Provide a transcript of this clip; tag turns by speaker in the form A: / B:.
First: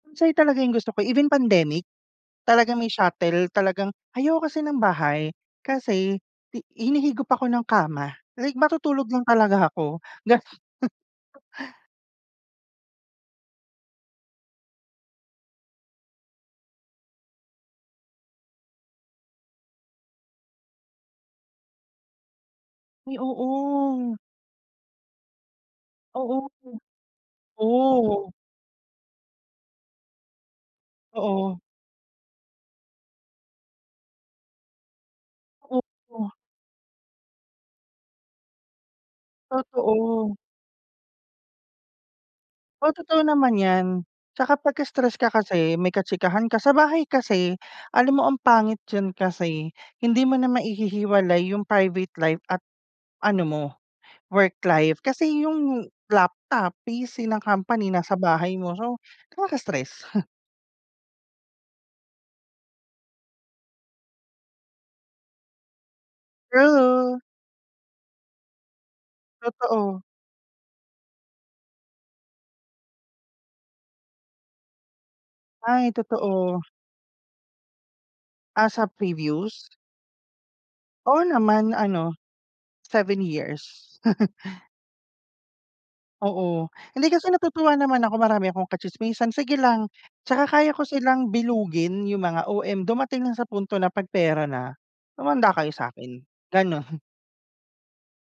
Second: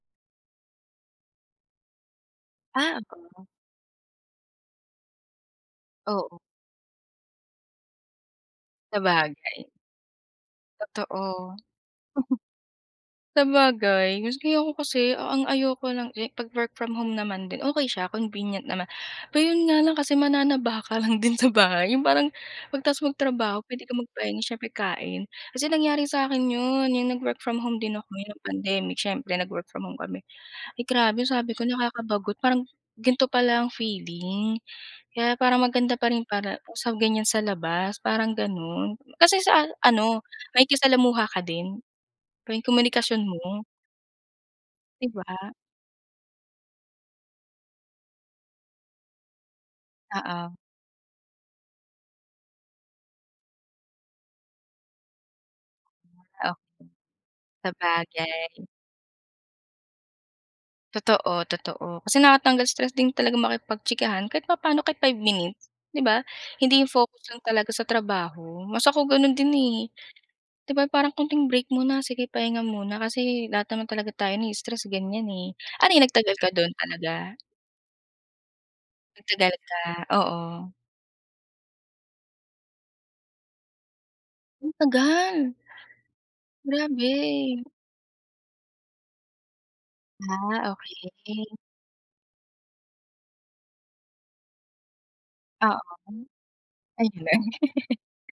A: Minsan 'yon talaga yung gusto ko. Even pandemic, talagang may
B: Ah, oo.
A: shuttle. Talagang ayaw ko kasi ng bahay kasi
B: Oo.
A: hi hinihigop ako ng kama. Like matutulog lang
B: Sabagay.
A: talaga ako, gano'n.
B: Totoo. Sabagay kasi ako kasi ang ayoko lang kasi 'pag work from home naman din okey siya, convenient naman. Pero 'yon nga lang kasi mananaba ka lang din sa bahay. Yung parang 'pag tapos
A: Ay
B: magtrabaho puwede kang
A: oo.
B: magpahinga siyempre, kain. Kasi nangyari sa
A: Oo,
B: akin 'yon, 'yong nag-work from home din ako
A: oh.
B: no'ng pandemic siyempre, nag-work from home kami. Ay grabe, sabi
A: Oo.
B: ko nakakabagot. Parang gan'to pala ang feeling kaya parang maganda pa rin
A: Oo.
B: para sa ganyan sa labas parang gano'n. Kasi sa a ano,
A: Totoo.
B: makikisalamuha ka din tuwing
A: Oo, totoo
B: komunikasyon
A: naman
B: mo.
A: 'yan. Tsaka pagka
B: 'Di
A: stress ka
B: ba?
A: kasi may kachikahan ka. Sa bahay kasi alam mo ang pangit 'yon kasi hindi mo na
B: Oo.
A: maihihiwalay yung private life at ano mo, work life. Kasi yung
B: Ah okey,
A: laptop, PC ng company nasa bahay
B: sabagay.
A: mo. So, nakaka-stress.
B: Totoo, totoo. Kasi nakakatanggal stress din talagang makipagchikahan kahit papaano kahit 5 minutes, 'di ba? Hindi yung
A: True.
B: focus lang talaga sa trabaho. Mas ako gano'n din, eh.
A: Totoo.
B: 'Di ba parang konting break muna, sige pahinga muna kasi lahat naman talaga tayo nai-stress sa ganyan, eh.
A: Ay
B: Ano 'yon nagtagal ka
A: totoo.
B: do'n talaga?
A: Ah, sa
B: Nagtagal
A: previous?
B: ka, oo.
A: Oo naman. Ano, 7 years.
B: Antagal.
A: Oo. Hindi,
B: Grabe.
A: kasi natutuwa naman ako marami akong kachismisan, sige lang. Tsaka kaya
B: Ah,
A: ko silang
B: okey.
A: bilugin, yung mga OM. Dumating lang sa punto na 'pag pera na, humanda kayo
B: Ah,
A: sa akin,
B: okey.
A: gano'n.
B: Ayun.